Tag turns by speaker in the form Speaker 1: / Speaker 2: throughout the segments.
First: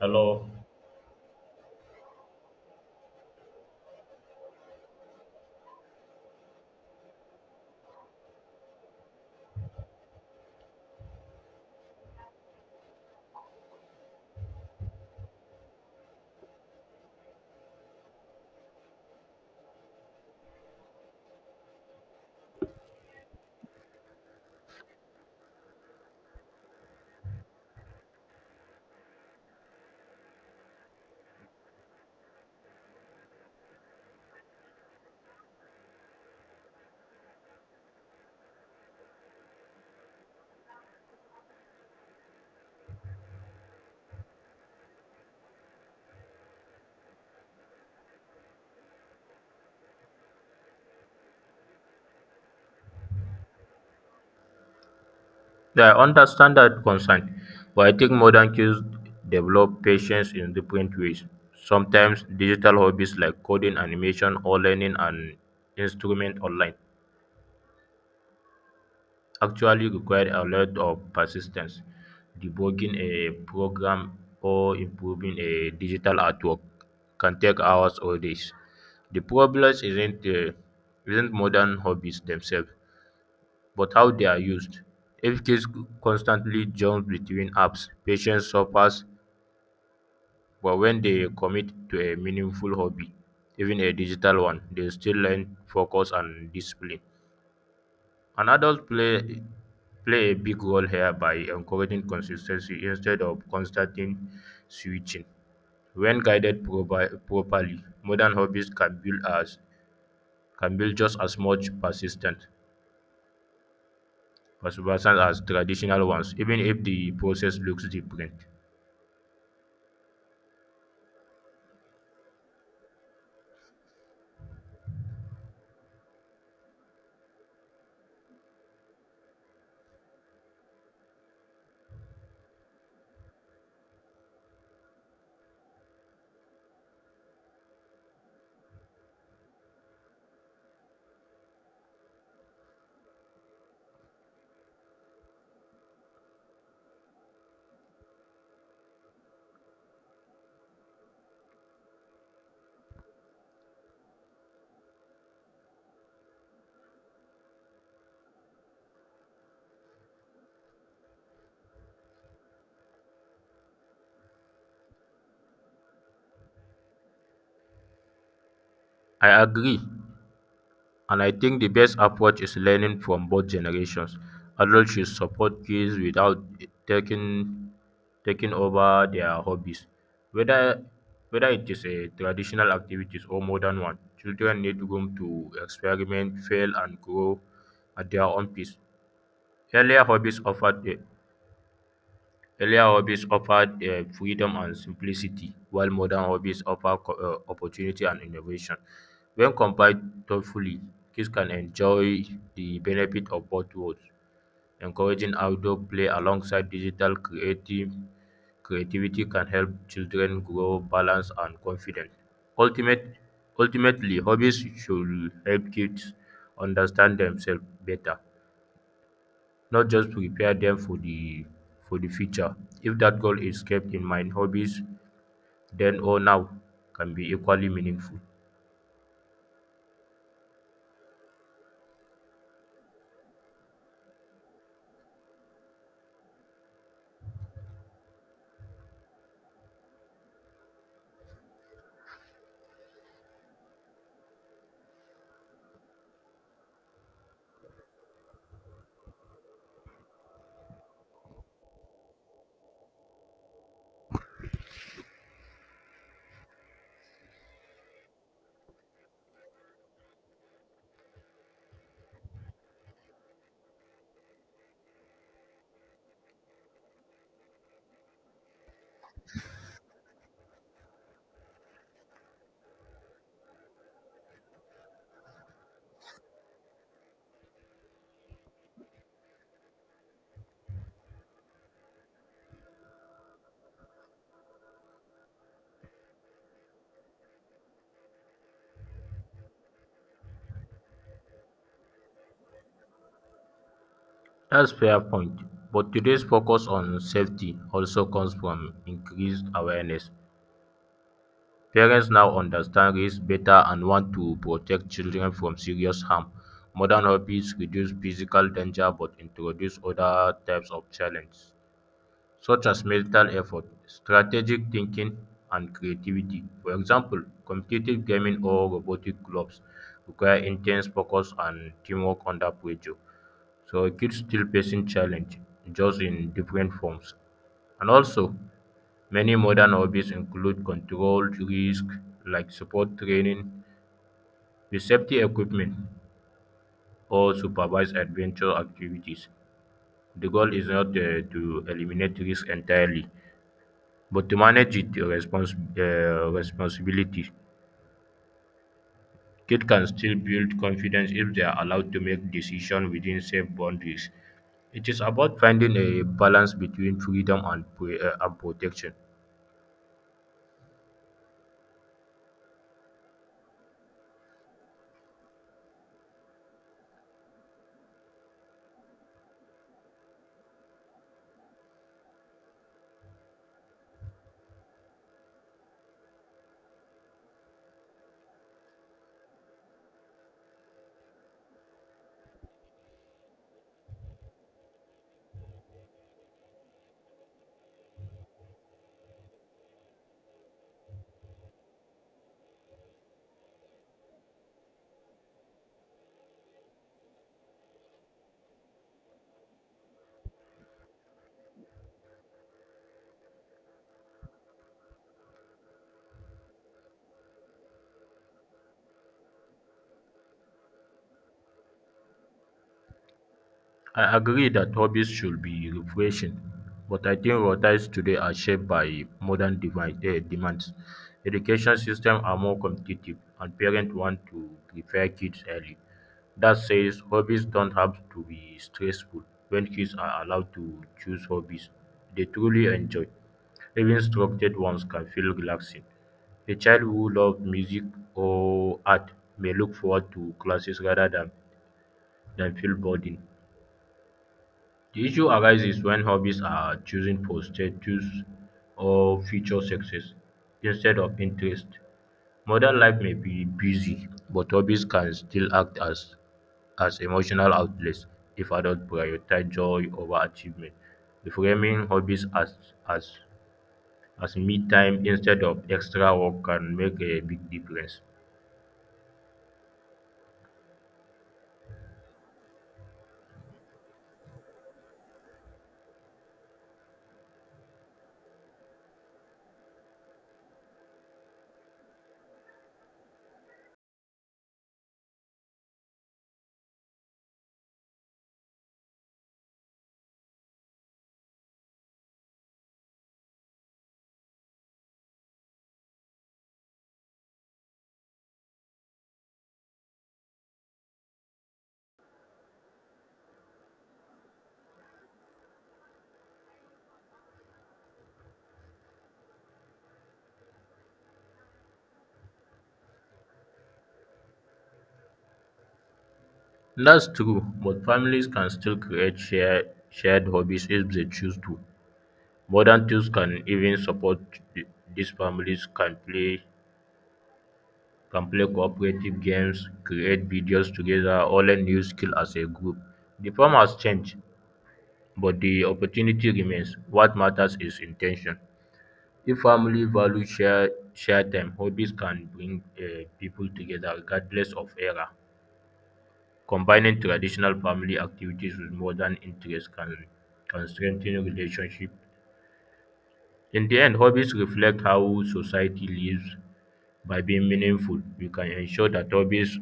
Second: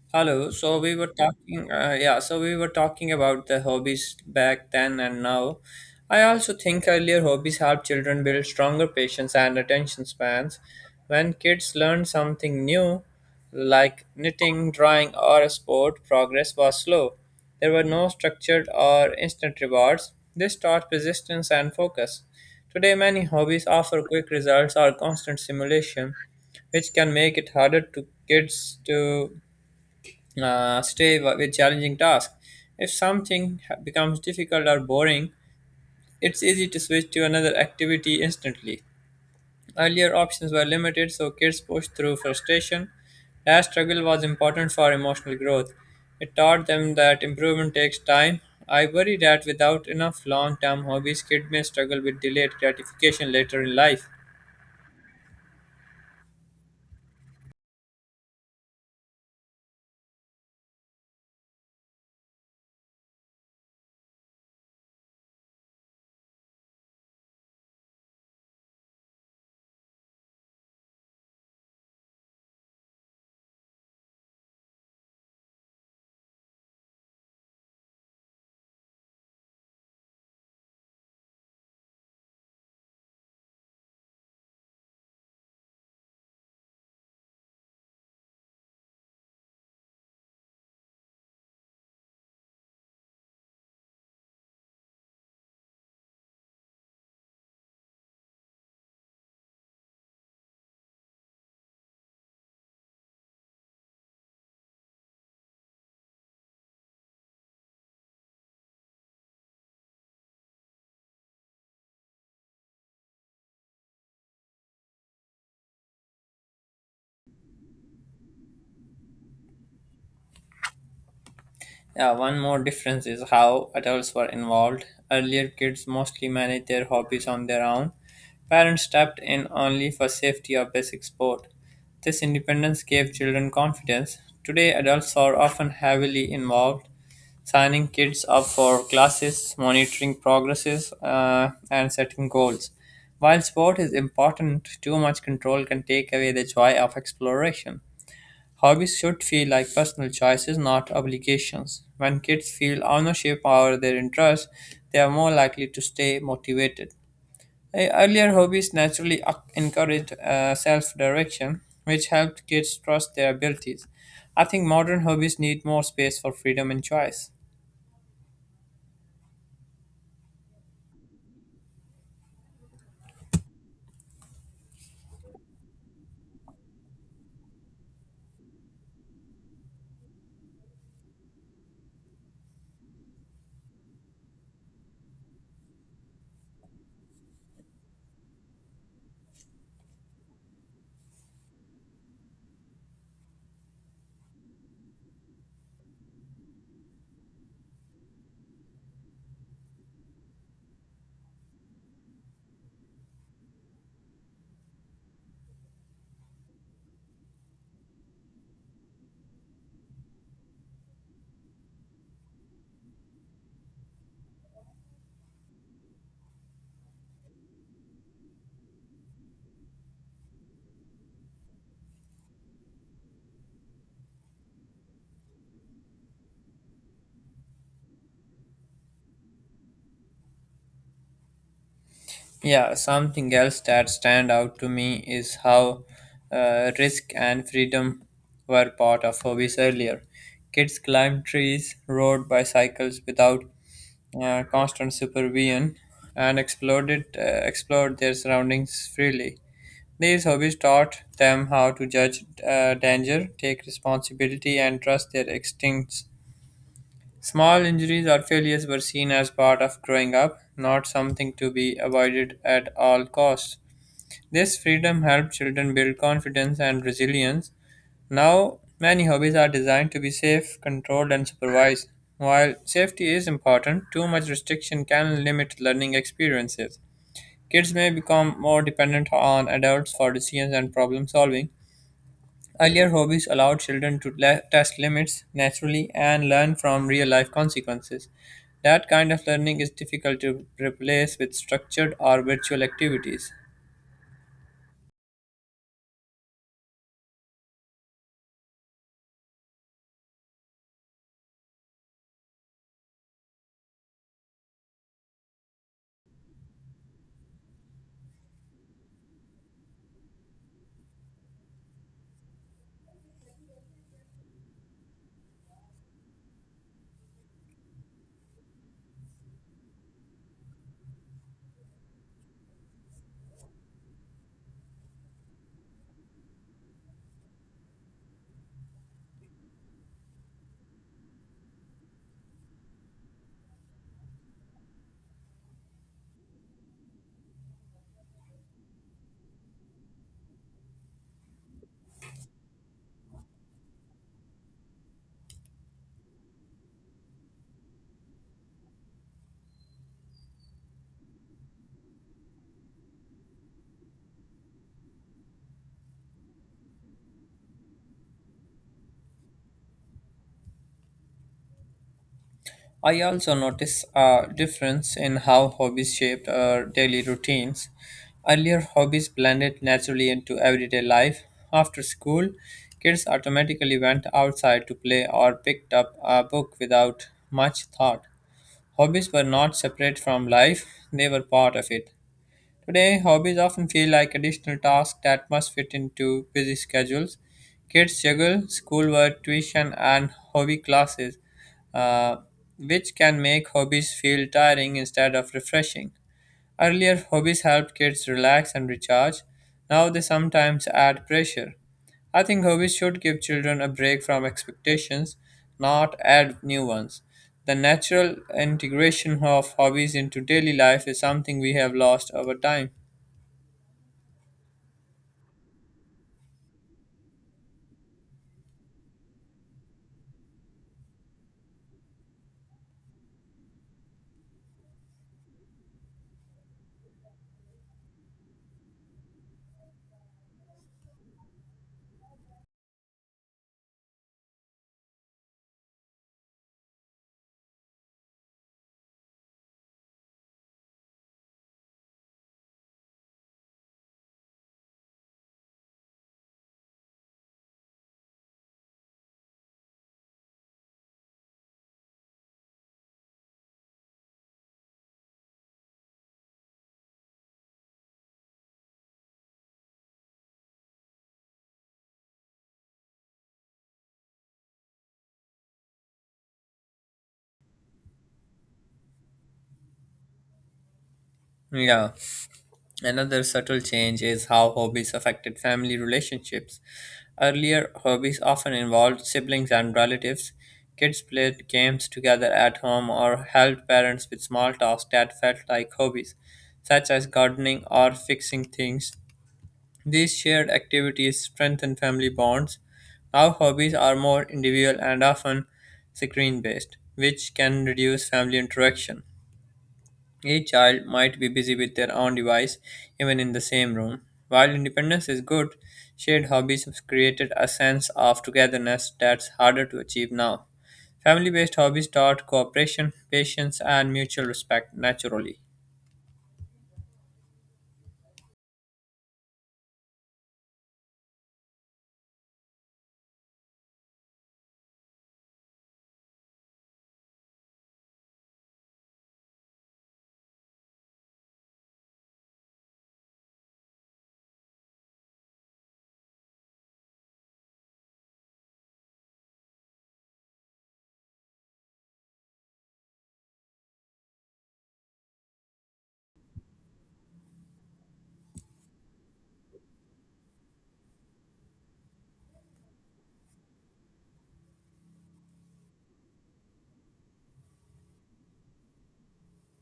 Speaker 1: Hello.
Speaker 2: Hello. So we were talking, yeah, we were talking about the hobbies back then and now. I also think earlier hobbies help children build stronger patience and attention spans. When kids learn something new, like knitting, drawing, or a sport, progress was slow. There were no structured or instant rewards. This taught persistence and focus. Today, many hobbies offer quick results or constant stimulation, which can make it harder to kids to stay with challenging tasks. If something becomes difficult or boring, it's easy to switch to another activity instantly. Earlier options were limited, so kids pushed through frustration. That struggle was important for emotional growth. It taught them that improvement takes time. I worry that without enough long term hobbies, kids may struggle with delayed gratification later in life.
Speaker 1: I understand that concern, but I think modern kids develop patience in different ways. Sometimes digital hobbies like coding, animation, or learning an instrument online actually require a lot of persistence. Debugging a program or improving a digital artwork can take hours or days. The problem isn't modern hobbies themselves, but how they are used. If kids constantly jump between apps, patience suffers, but when they commit to a meaningful hobby, even a digital one, they still learn focus and discipline. And adults play a big role here by encouraging consistency instead of constant switching. When properly, modern hobbies can build as can build just as much persistence as traditional ones, even if the process looks different.
Speaker 2: Yeah, one more difference is how adults were involved. Earlier, kids mostly managed their hobbies on their own. Parents stepped in only for safety or basic support. This independence gave children confidence. Today, adults are often heavily involved, signing kids up for classes, monitoring progresses, and setting goals. While sport is important, too much control can take away the joy of exploration. Hobbies should feel like personal choices, not obligations. When kids feel ownership over their interests, they are more likely to stay motivated. Earlier hobbies naturally encouraged self direction, which helped kids trust their abilities. I think modern hobbies need more space for freedom and choice.
Speaker 1: I agree, and I think the best approach is learning from both generations. Adults should support kids without taking taking over their hobbies, whether whether it is a traditional activities or modern one. Children need room to experiment, fail, and grow at their own pace. Earlier hobbies offered a, Earlier hobbies offered freedom and simplicity, while modern hobbies offer opportunity and innovation. When combined thoughtfully, kids can enjoy the benefit of both worlds. Encouraging outdoor play alongside digital creative creativity can help children grow balanced and confident. Ultimate, ultimately, hobbies should help kids understand themselves better, not just prepare them for the future. If that goal is kept in mind, hobbies then or now can be equally meaningful.
Speaker 2: Yeah, something else that stand out to me is how risk and freedom were part of hobbies earlier. Kids climbed trees, rode bicycles without constant supervision, and explored their surroundings freely. These hobbies taught them how to judge danger, take responsibility, and trust their instincts. Small injuries or failures were seen as part of growing up, not something to be avoided at all costs. This freedom helped children build confidence and resilience. Now, many hobbies are designed to be safe, controlled, and supervised. While safety is important, too much restriction can limit learning experiences. Kids may become more dependent on adults for decisions and problem solving. Earlier hobbies allowed children to test limits naturally and learn from real life consequences. That kind of learning is difficult to replace with structured or virtual activities.
Speaker 1: That's fair point. But today's focus on safety also comes from increased awareness. Parents now understand risk better and want to protect children from serious harm. Modern hobbies reduce physical danger but introduce other types of challenge, such as mental effort, strategic thinking, and creativity. For example, competitive gaming or robotic clubs require intense focus and teamwork under pressure. So kids still facing challenge, just in different forms. And also, many modern hobbies include controlled risk, like sport training, with safety equipment, or supervised adventure activities. The goal is not to eliminate risk entirely, but to responsibility. Kids can still build confidence if they are allowed to make decisions within safe boundaries. It is about finding a balance between freedom and protection.
Speaker 2: I also notice a difference in how hobbies shaped our daily routines. Earlier, hobbies blended naturally into everyday life. After school, kids automatically went outside to play or picked up a book without much thought. Hobbies were not separate from life, they were part of it. Today, hobbies often feel like additional tasks that must fit into busy schedules. Kids juggle schoolwork, tuition, and hobby classes, uh, which can make hobbies feel tiring instead of refreshing. Earlier, hobbies helped kids relax and recharge. Now, they sometimes add pressure. I think hobbies should give children a break from expectations, not add new ones. The natural integration of hobbies into daily life is something we have lost over time.
Speaker 1: I agree that hobbies should be refreshing, but I think our lives today are shaped by demands. Education systems are more competitive, and parents want to prepare kids early. That says hobbies don't have to be stressful. When kids are allowed to choose hobbies they truly enjoy, even structured ones can feel relaxing. A child who loves music or art may look forward to classes than feel burdened. The issue arises when hobbies are chosen for status or future success instead of interest. Modern life may be busy, but hobbies can still as emotional outlets if adults prioritize joy over achievement. Reframing as, as me time instead of extra work can make a big difference.
Speaker 2: Yeah. Another subtle change is how hobbies affected family relationships. Earlier, hobbies often involved siblings and relatives. Kids played games together at home or helped parents with small tasks that felt like hobbies, such as gardening or fixing things. These shared activities strengthen family bonds. Now, hobbies are more individual and often screen based, which can reduce family interaction. Each child might be busy with their own device, even in the same room. While independence is good, shared hobbies have created a sense of togetherness that's harder to achieve now. Family based hobbies taught cooperation, patience, and mutual respect naturally.
Speaker 1: That's true, but families can still shared hobbies if they choose to. Modern tools can even support th- these families can play cooperative games, create videos together, or learn new skill as a group. The form has changed, but the opportunity remains. What matters is intention. If family values share time, hobbies can bring people together regardless of era. Combining traditional family activities with modern interests can strengthen relationship. In the end, hobbies reflect how society lives. By being meaningful, we can ensure that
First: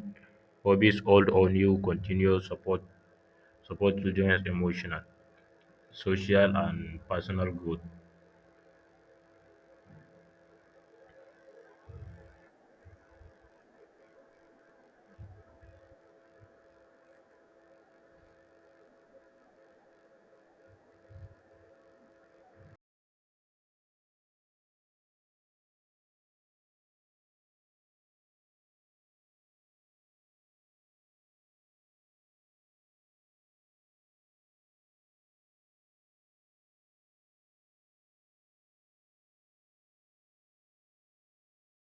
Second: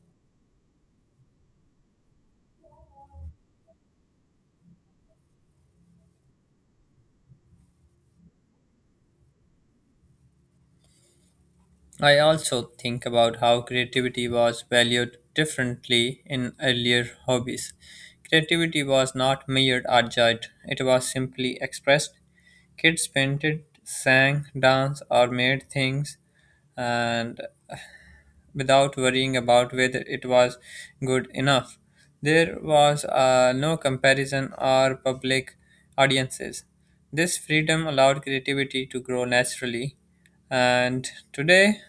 Speaker 1: hobbies old or new, continue support children's emotional, social, and personal growth.
Speaker 2: I also think about how creativity was valued differently in earlier hobbies. Creativity was not measured or judged, it was simply expressed. Kids painted, sang, danced, or made things, and without worrying about whether it was good enough. There was no comparison or public audiences. This freedom allowed creativity to grow naturally, and today,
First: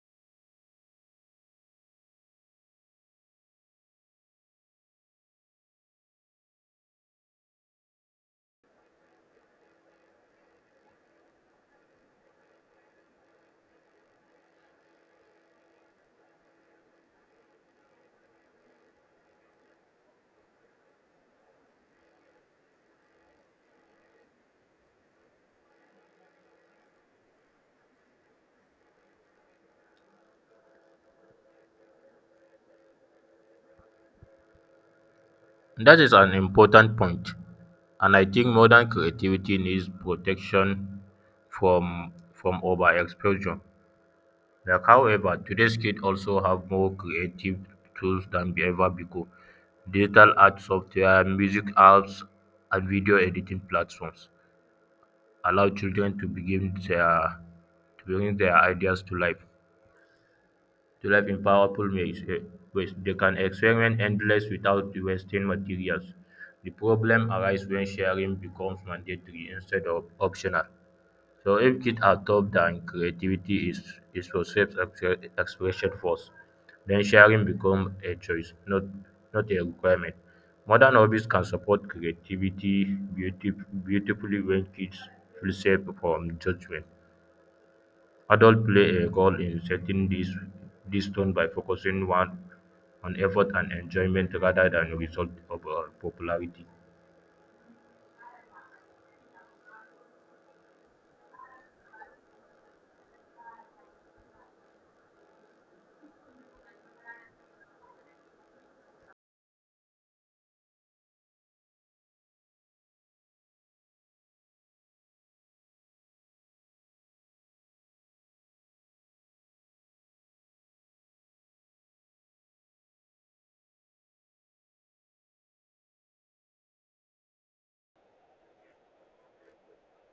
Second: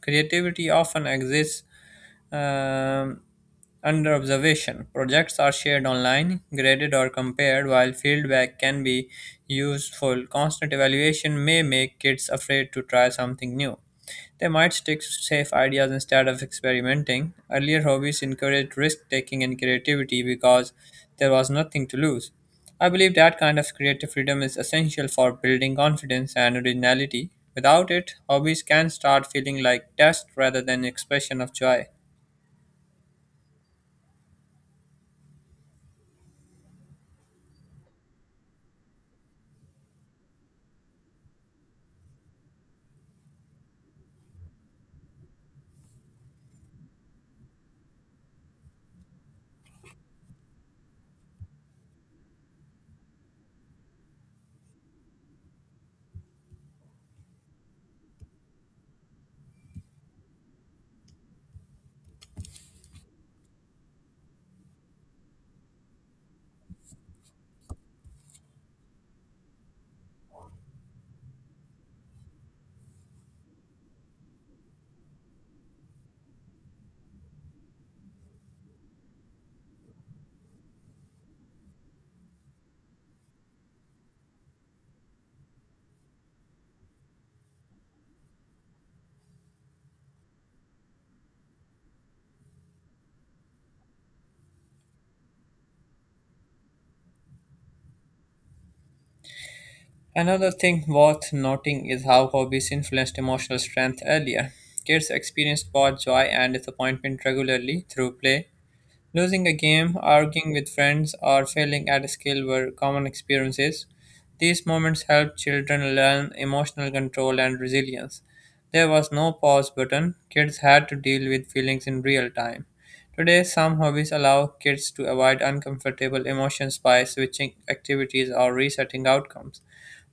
Speaker 2: creativity often exists um, under observation. Projects are shared online, graded, or compared, while feedback can be useful. Constant evaluation may make kids afraid to try something new. They might stick to safe ideas instead of experimenting. Earlier hobbies encouraged risk taking and creativity because there was nothing to lose. I believe that kind of creative freedom is essential for building confidence and originality. Without it, hobbies can start feeling like tests rather than expression of joy.
Speaker 1: That is an important point, and I think modern creativity needs protection from from overexposure. Like, however, today's kids also have more creative tools than ever before, digital art software, music apps, and video editing platforms allow children to begin their to bring their ideas to life in powerful ways. They can experiment endless without wasting materials. The problem arises when sharing becomes mandatory instead of optional. So if kids are taught that creativity is for self-expression first, then sharing becomes a choice, not a requirement. Modern hobbies can support creativity beautif- beautifully when kids feel safe from judgment. Adults play a role in setting this these tone by focusing one on effort and enjoyment rather than result of popularity.
Speaker 2: Another thing worth noting is how hobbies influenced emotional strength earlier. Kids experienced both joy and disappointment regularly through play. Losing a game, arguing with friends, or failing at a skill were common experiences. These moments helped children learn emotional control and resilience. There was no pause button, kids had to deal with feelings in real time. Today, some hobbies allow kids to avoid uncomfortable emotions by switching activities or resetting outcomes.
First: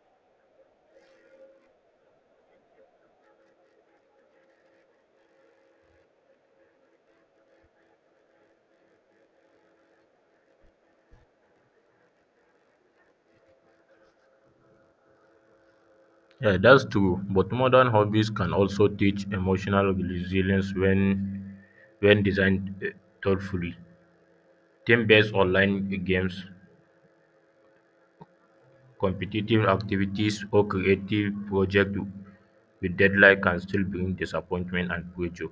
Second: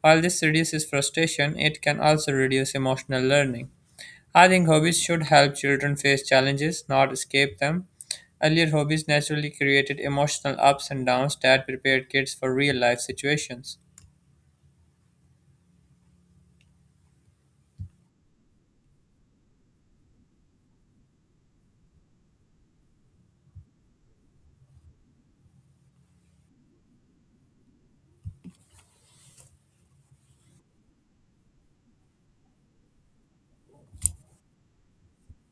Speaker 2: While this reduces frustration, it can also reduce emotional learning. I think hobbies should help children face challenges, not escape them. Earlier hobbies naturally created emotional ups and downs that prepared kids for real life situations.
Speaker 1: Yeah, that's true. But modern hobbies can also teach emotional resilience when designed thoughtfully. Team-based online games, competitive activities, or creative projects with deadline can still bring disappointment and pressure.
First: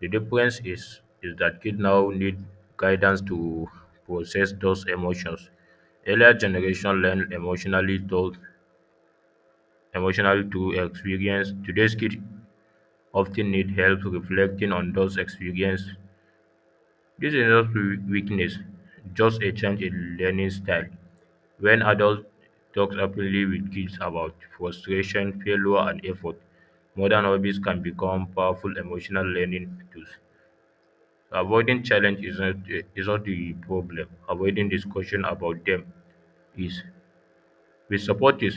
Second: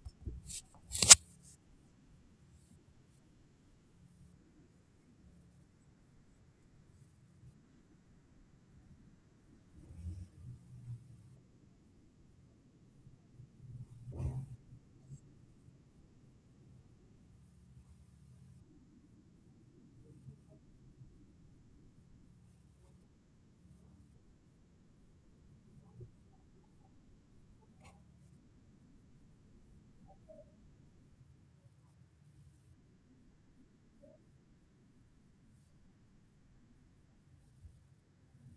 Speaker 1: The is that kids now need guidance to process those emotions. Earlier generation emotionally through experience. Today's kids often need help reflecting on those experiences. This is not weakness, just a change in learning style. When adults talk openly with kids about frustration, failure, and effort, modern hobbies can become powerful emotional learning tools. Avoiding challenge is not the problem. Avoiding discussion about them is. With support is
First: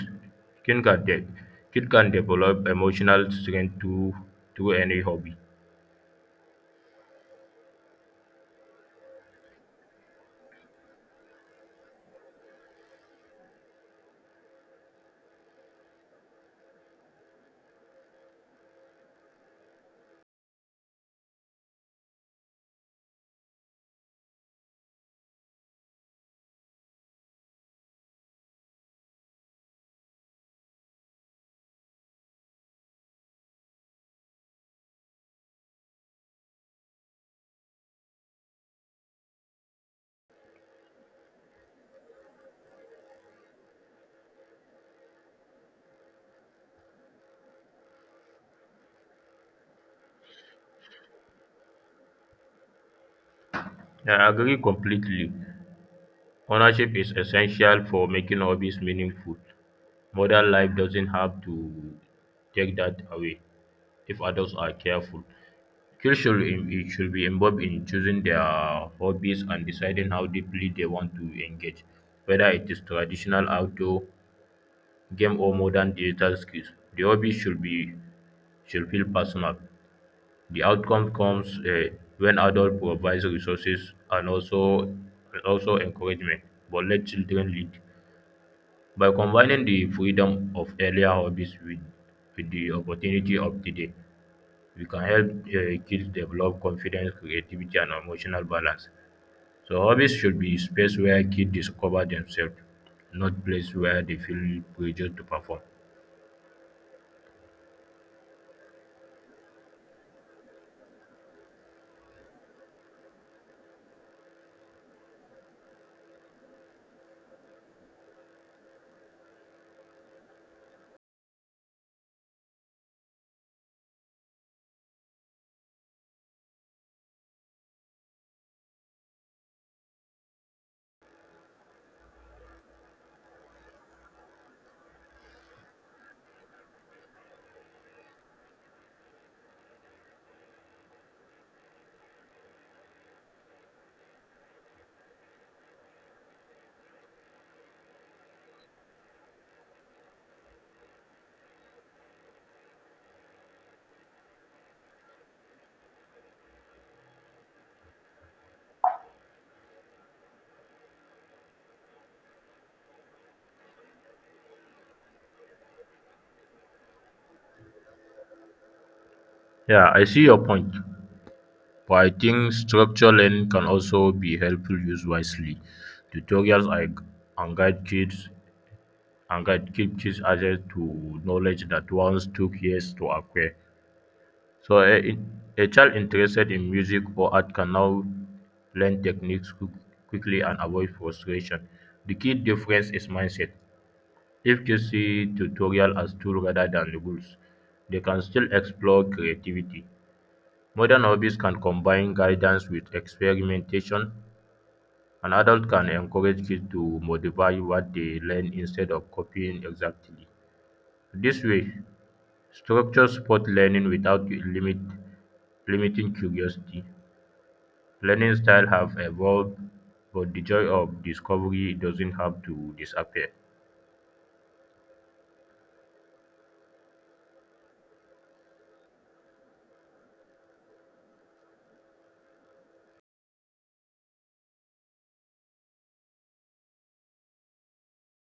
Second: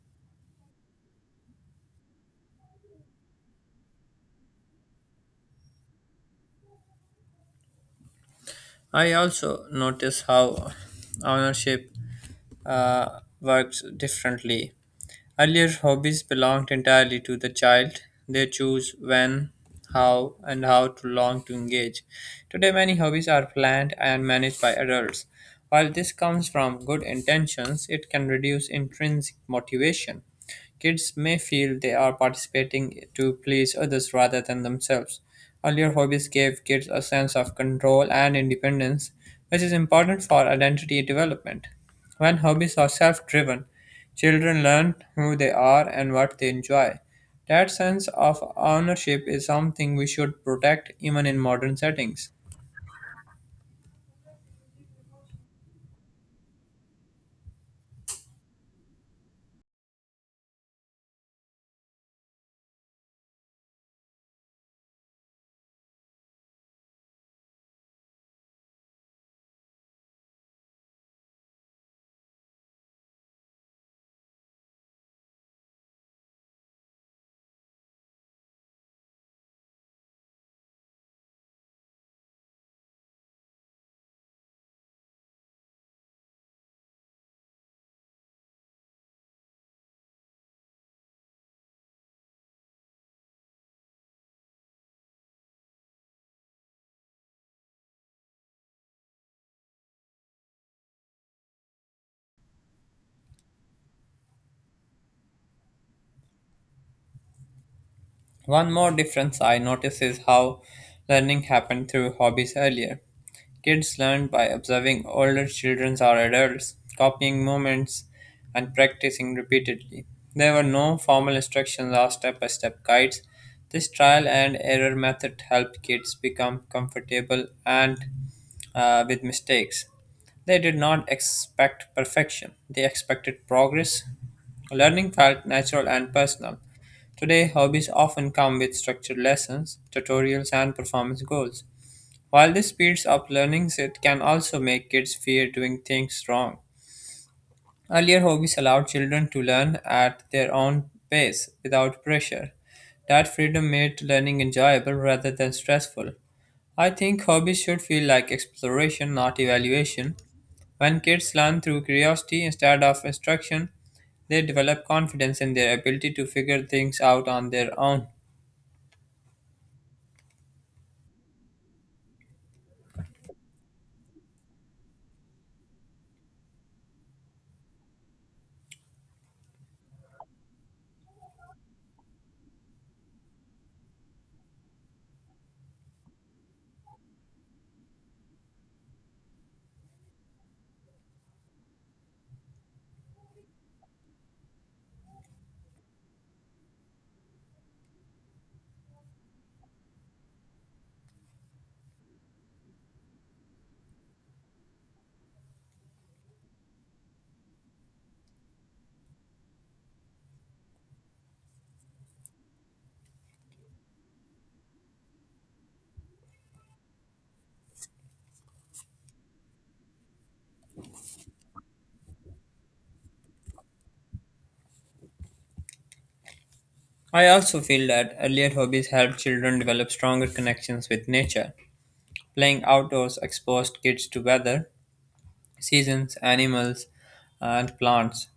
Speaker 1: kid can de- kid can develop emotional strength through any hobby.
Speaker 2: I also notice how ownership works differently. Earlier hobbies belonged entirely to the child. They choose when, how, and how to long to engage. Today, many hobbies are planned and managed by adults. While this comes from good intentions, it can reduce intrinsic motivation. Kids may feel they are participating to please others rather than themselves. Earlier hobbies gave kids a sense of control and independence, which is important for identity development. When hobbies are self driven, children learn who they are and what they enjoy. That sense of ownership is something we should protect even in modern settings.
Speaker 1: I agree completely. Ownership is essential for making hobbies meaningful. Modern life doesn't have to take that away if adults are careful. Kids should be involved in choosing their hobbies and deciding how deeply they want to engage, whether it is traditional outdoor game or modern digital skills. The hobby should be should feel personal. The outcome comes when adults provide resources and also encouragement, but let children lead. By combining the freedom of earlier with the opportunity of today, we can help kids develop confidence, creativity, and emotional balance. So hobbies should be space where kids discover themselves, not place where they feel pressured to perform.
Speaker 2: One more difference I notice is how learning happened through hobbies earlier. Kids learned by observing older children or adults, copying movements, and practicing repeatedly. There were no formal instructions or step by step guides. This trial and error method helped kids become comfortable and with mistakes. They did not expect perfection, they expected progress. Learning felt natural and personal. Today, hobbies often come with structured lessons, tutorials, and performance goals. While this speeds up learning, it can also make kids fear doing things wrong. Earlier, hobbies allowed children to learn at their own pace without pressure. That freedom made learning enjoyable rather than stressful. I think hobbies should feel like exploration, not evaluation. When kids learn through curiosity instead of instruction, they develop confidence in their ability to figure things out on their own.
Speaker 1: Yeah, I see your point, but I think structured learning can also be helpful used wisely. Tutorials are, and guide kids and guide keep kids access to knowledge that once took years to acquire. So a child interested in music or art can now learn techniques quickly and avoid frustration. The key difference is mindset. If kids see tutorial as tool rather than rules, they can still explore creativity. Modern hobbies can combine guidance with experimentation, and adults can encourage kids to modify what they learn instead of copying exactly. This way, structure support learning without limiting curiosity. Learning styles have evolved, but the joy of discovery doesn't have to disappear.
Speaker 2: I also feel that earlier hobbies help children develop stronger connections with nature. Playing outdoors exposed kids to weather, seasons, animals, and plants.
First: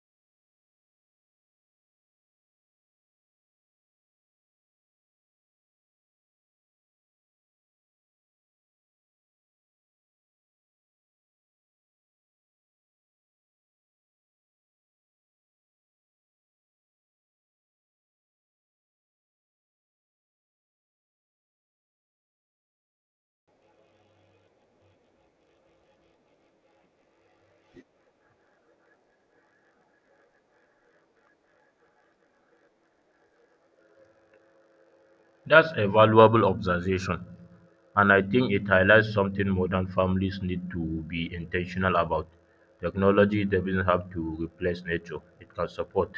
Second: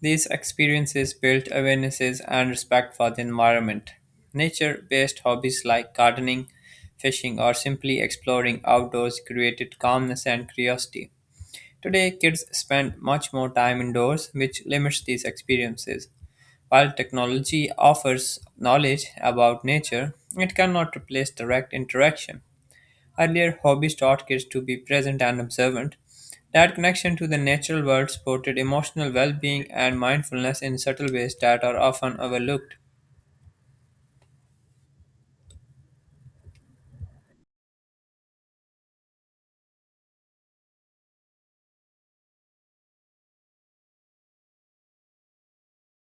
Speaker 2: These experiences built awarenesses and respect for the environment. Nature based hobbies like gardening, fishing, or simply exploring outdoors created calmness and curiosity. Today, kids spend much more time indoors, which limits these experiences. While technology offers knowledge about nature, it cannot replace direct interaction. Earlier, hobbies taught kids to be present and observant. That connection to the natural world supported emotional well being and mindfulness in subtle ways that are often overlooked.
Speaker 1: That's a valuable observation, and I think it highlights something modern families need to be intentional about. Technology doesn't have to replace nature, it can support.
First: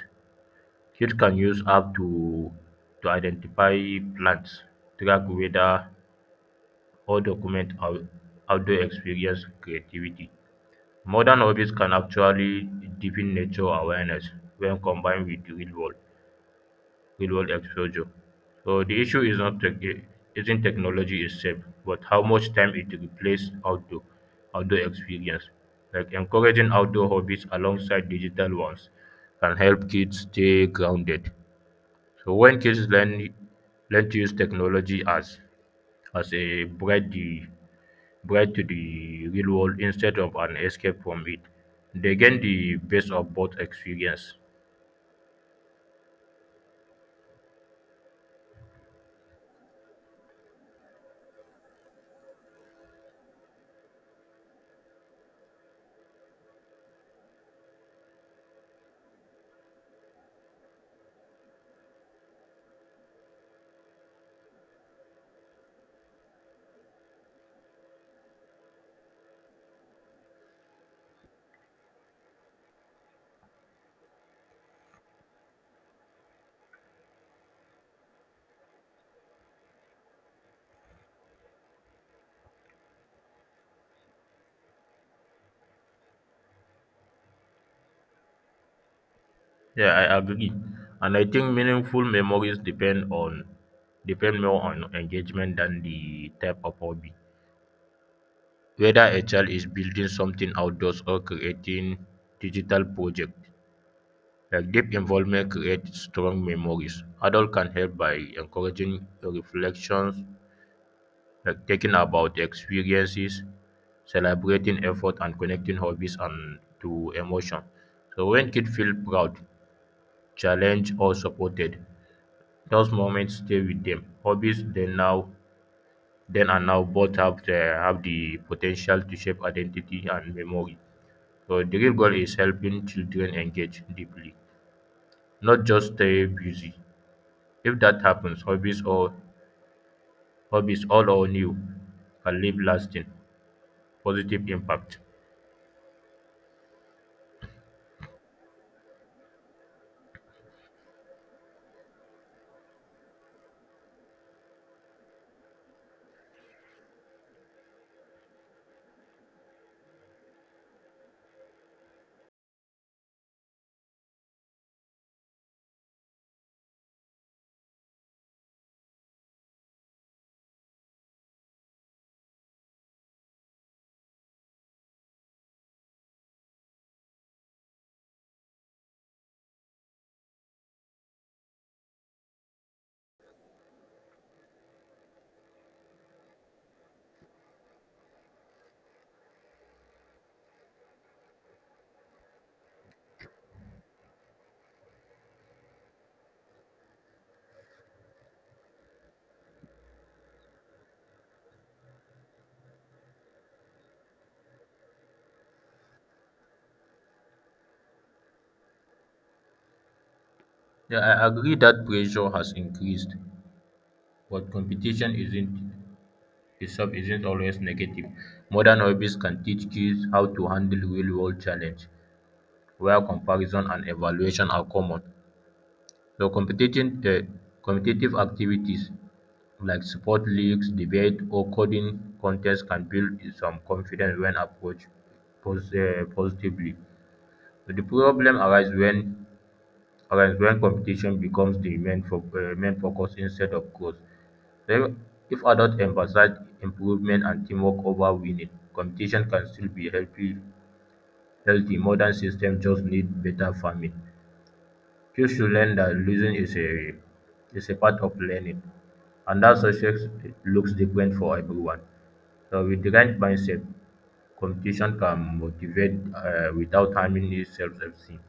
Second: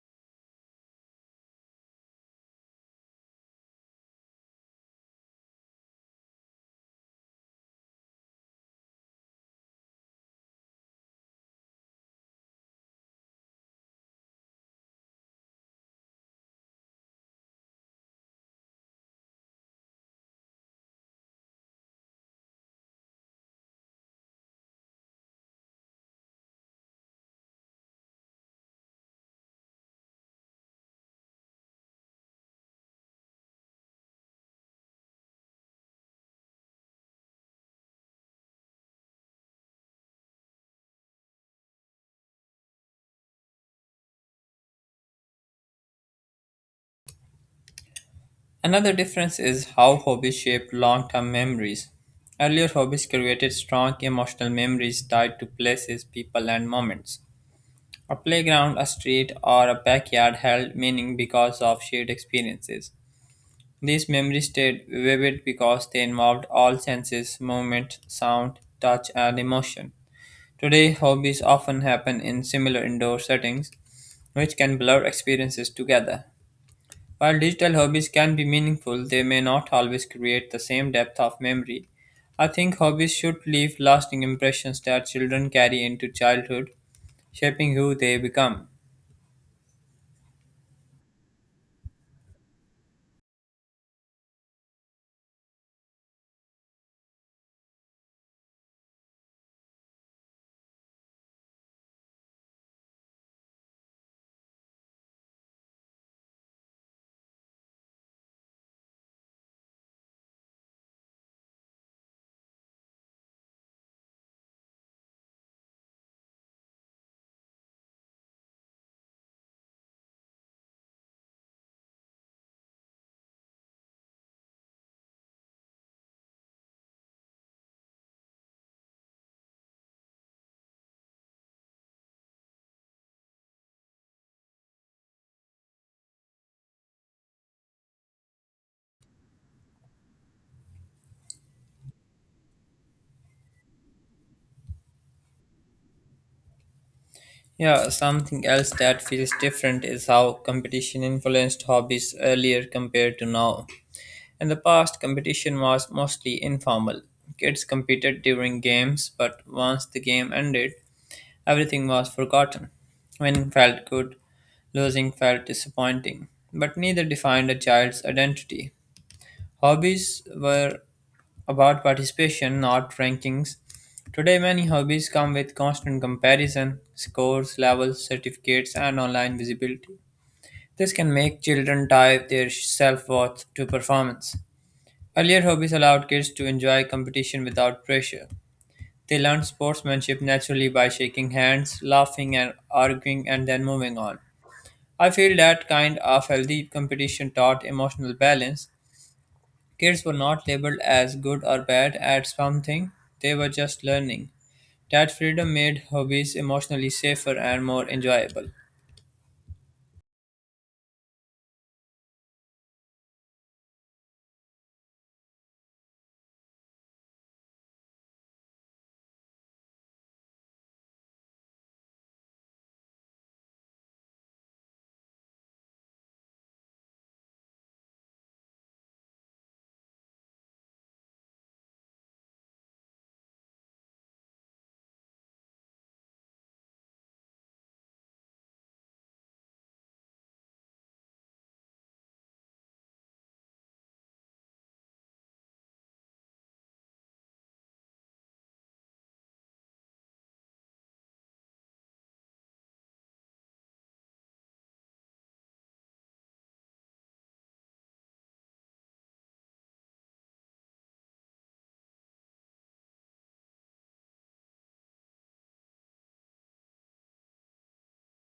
Speaker 1: Kids can to identify plants, track weather, or outdoor experience creativity. Modern hobbies can actually deepen nature awareness when combined with the real world exposure. So the issue is not tech, isn't technology itself, but how much time it replaces outdoor experience. Like encouraging outdoor hobbies alongside digital ones can help kids stay grounded. So when kids learn to use technology as a breadth bright to the real world instead of an escape from it. They gain the best of both experience.
Speaker 2: Another difference is how hobbies shape long term memories. Earlier hobbies created strong emotional memories tied to places, people, and moments. A playground, a street, or a backyard held meaning because of shared experiences. These memories stayed vivid because they involved all senses movement, sound, touch, and emotion. Today, hobbies often happen in similar indoor settings, which can blur experiences together. While digital hobbies can be meaningful, they may not always create the same depth of memory. I think hobbies should leave lasting impressions that children carry into childhood, shaping who they become.
Speaker 1: Yeah, I agree. And I think meaningful memories depend more on engagement than the type of hobby. Whether a child is building something outdoors or creating digital project, like deep involvement creates strong memories. Adult can help by encouraging reflections like talking about experiences, celebrating effort, and connecting hobbies and to emotion. So when kids feel proud, challenged, or supported, those moments stay with them. Hobbies they now then and now both have the potential to shape identity and memory. So the real goal is helping children engage deeply, not just stay busy. If that happens, hobbies all or new can leave lasting positive impact.
Speaker 2: Yeah, something else that feels different is how competition influenced hobbies earlier compared to now. In the past, competition was mostly informal. Kids competed during games, but once the game ended, everything was forgotten. Winning felt good, losing felt disappointing, but neither defined a child's identity. Hobbies were about participation, not rankings. Today, many hobbies come with constant comparison, scores, levels, certificates, and online visibility. This can make children tie their self worth to performance. Earlier, hobbies allowed kids to enjoy competition without pressure. They learned sportsmanship naturally by shaking hands, laughing, and arguing, and then moving on. I feel that kind of healthy competition taught emotional balance. Kids were not labeled as good or bad at something, they were just learning. That freedom made hobbies emotionally safer and more enjoyable.
Speaker 1: Yeah, I agree that pressure has increased, but competition isn't itself isn't always negative. Modern hobbies can teach kids how to handle real world challenge where comparison and evaluation are common. So competition competitive activities like sport leagues, debate or coding contests can build some confidence when approached positively. But the problem arises when competition becomes the main focus instead of growth. Re- If adults emphasize improvement and teamwork over winning, competition can still be healthy. Modern systems just need better farming. Kids should learn that is a part of learning and that success looks different for everyone. So, with the right mindset, competition can motivate without harming your self esteem.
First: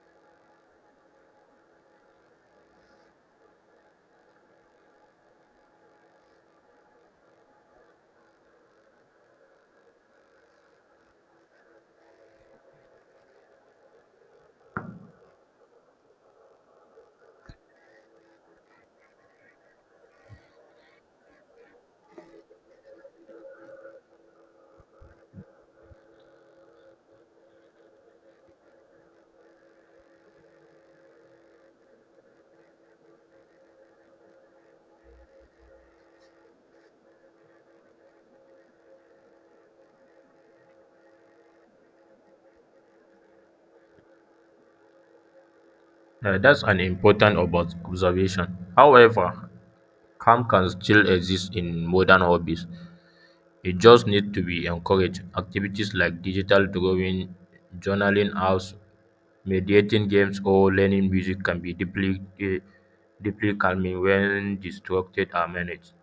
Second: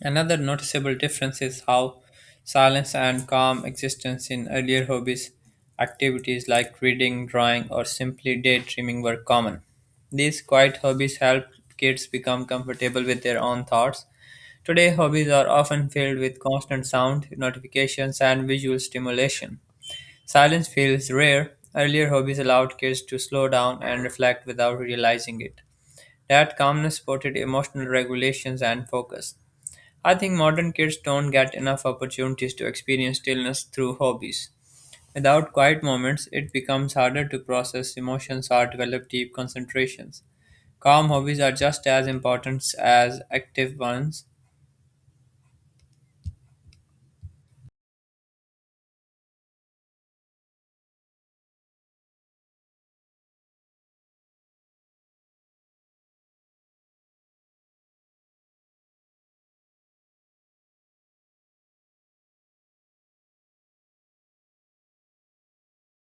Speaker 2: Another noticeable difference is how silence and calm existence in earlier hobbies. Activities like reading, drawing, or simply daydreaming were common. These quiet hobbies helped kids become comfortable with their own thoughts. Today, hobbies are often filled with constant sound, notifications, and visual stimulation. Silence feels rare. Earlier hobbies allowed kids to slow down and reflect without realizing it. That calmness supported emotional regulations and focus. I think modern kids don't get enough opportunities to experience stillness through hobbies. Without quiet moments, it becomes harder to process emotions or develop deep concentrations. Calm hobbies are just as important as active ones.
Speaker 1: That's an important about observation. However, calm can still exist in modern hobbies. It just needs to be encouraged. Activities like digital drawing, journaling apps, meditating games, or learning music can be deeply calming when distracted are managed.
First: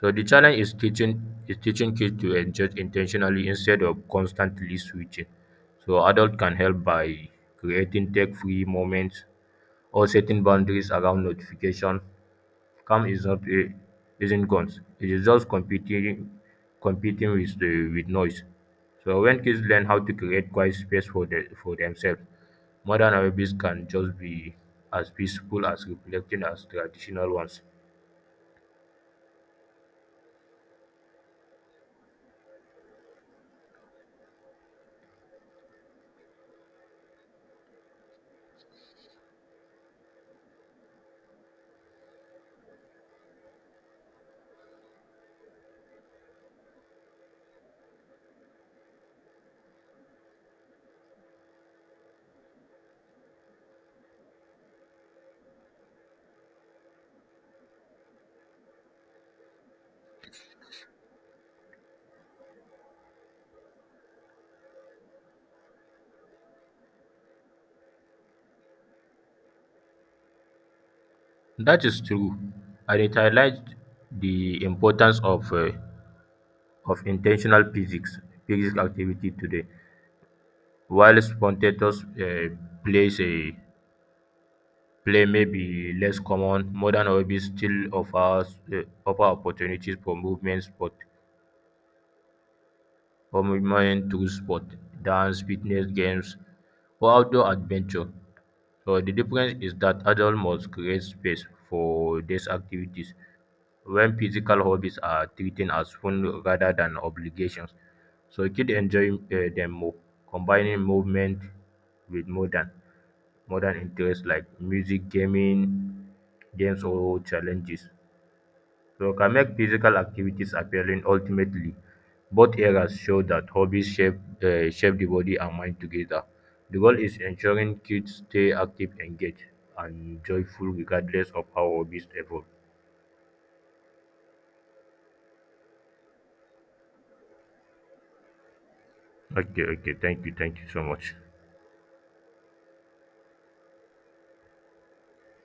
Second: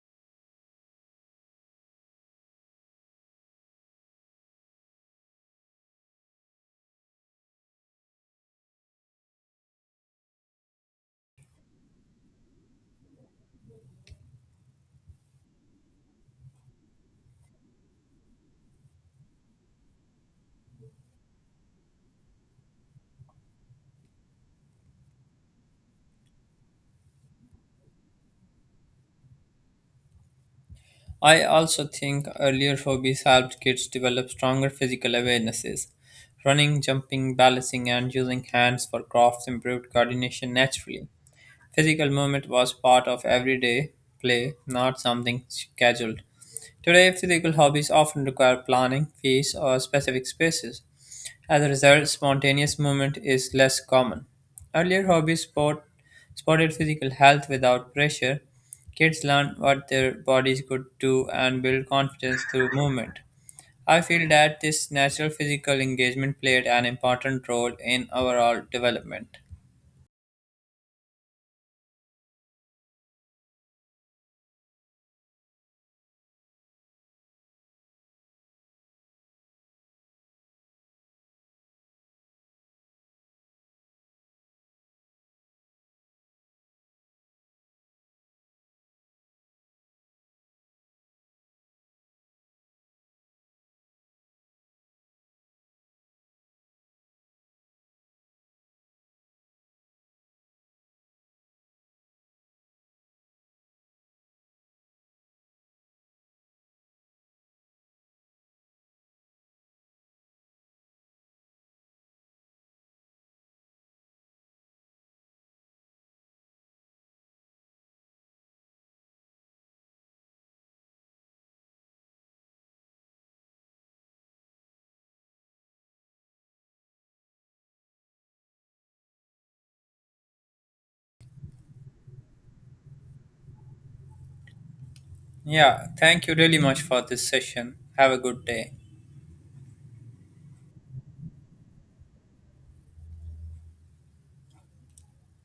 Speaker 1: So the challenge is teaching kids to engage intentionally instead of constantly switching. So adults can help by creating tech-free moments or setting boundaries around notification. Calm is not a isn't guns. It is just competing with the with noise. So when kids learn how to create quiet space for for themselves, modern hobbies can just be as peaceful as reflecting as traditional ones.
Speaker 2: I also think earlier hobbies helped kids develop stronger physical awarenesses. Running, jumping, balancing, and using hands for crafts improved coordination naturally. Physical movement was part of everyday play, not something scheduled. Today, physical hobbies often require planning, fees, or specific spaces. As a result, spontaneous movement is less common. Earlier hobbies supported physical health without pressure. Kids learn what their bodies could do and build confidence through movement. I feel that this natural physical engagement played an important role in overall development.
Speaker 1: That is true. And it highlights the importance of intentional physics activity today. While spontaneous plays a play may be less common, modern hobbies still offer opportunities for movement sports. Commitment to sport, dance, fitness, games, or outdoor adventure. So the difference is that adults must create space for these activities when physical hobbies are treated as fun rather than obligations. So kids enjoy them more, combining movement with modern interests like music, gaming, games or challenges. So can make physical activities appealing ultimately. Both eras show that hobbies shape the body and mind together. The goal is ensuring kids stay active, engaged, and joyful regardless of how hobbies evolve.
Speaker 2: Yeah, thank you really much for this session. Have a good day.
Speaker 1: Okay, thank you so much.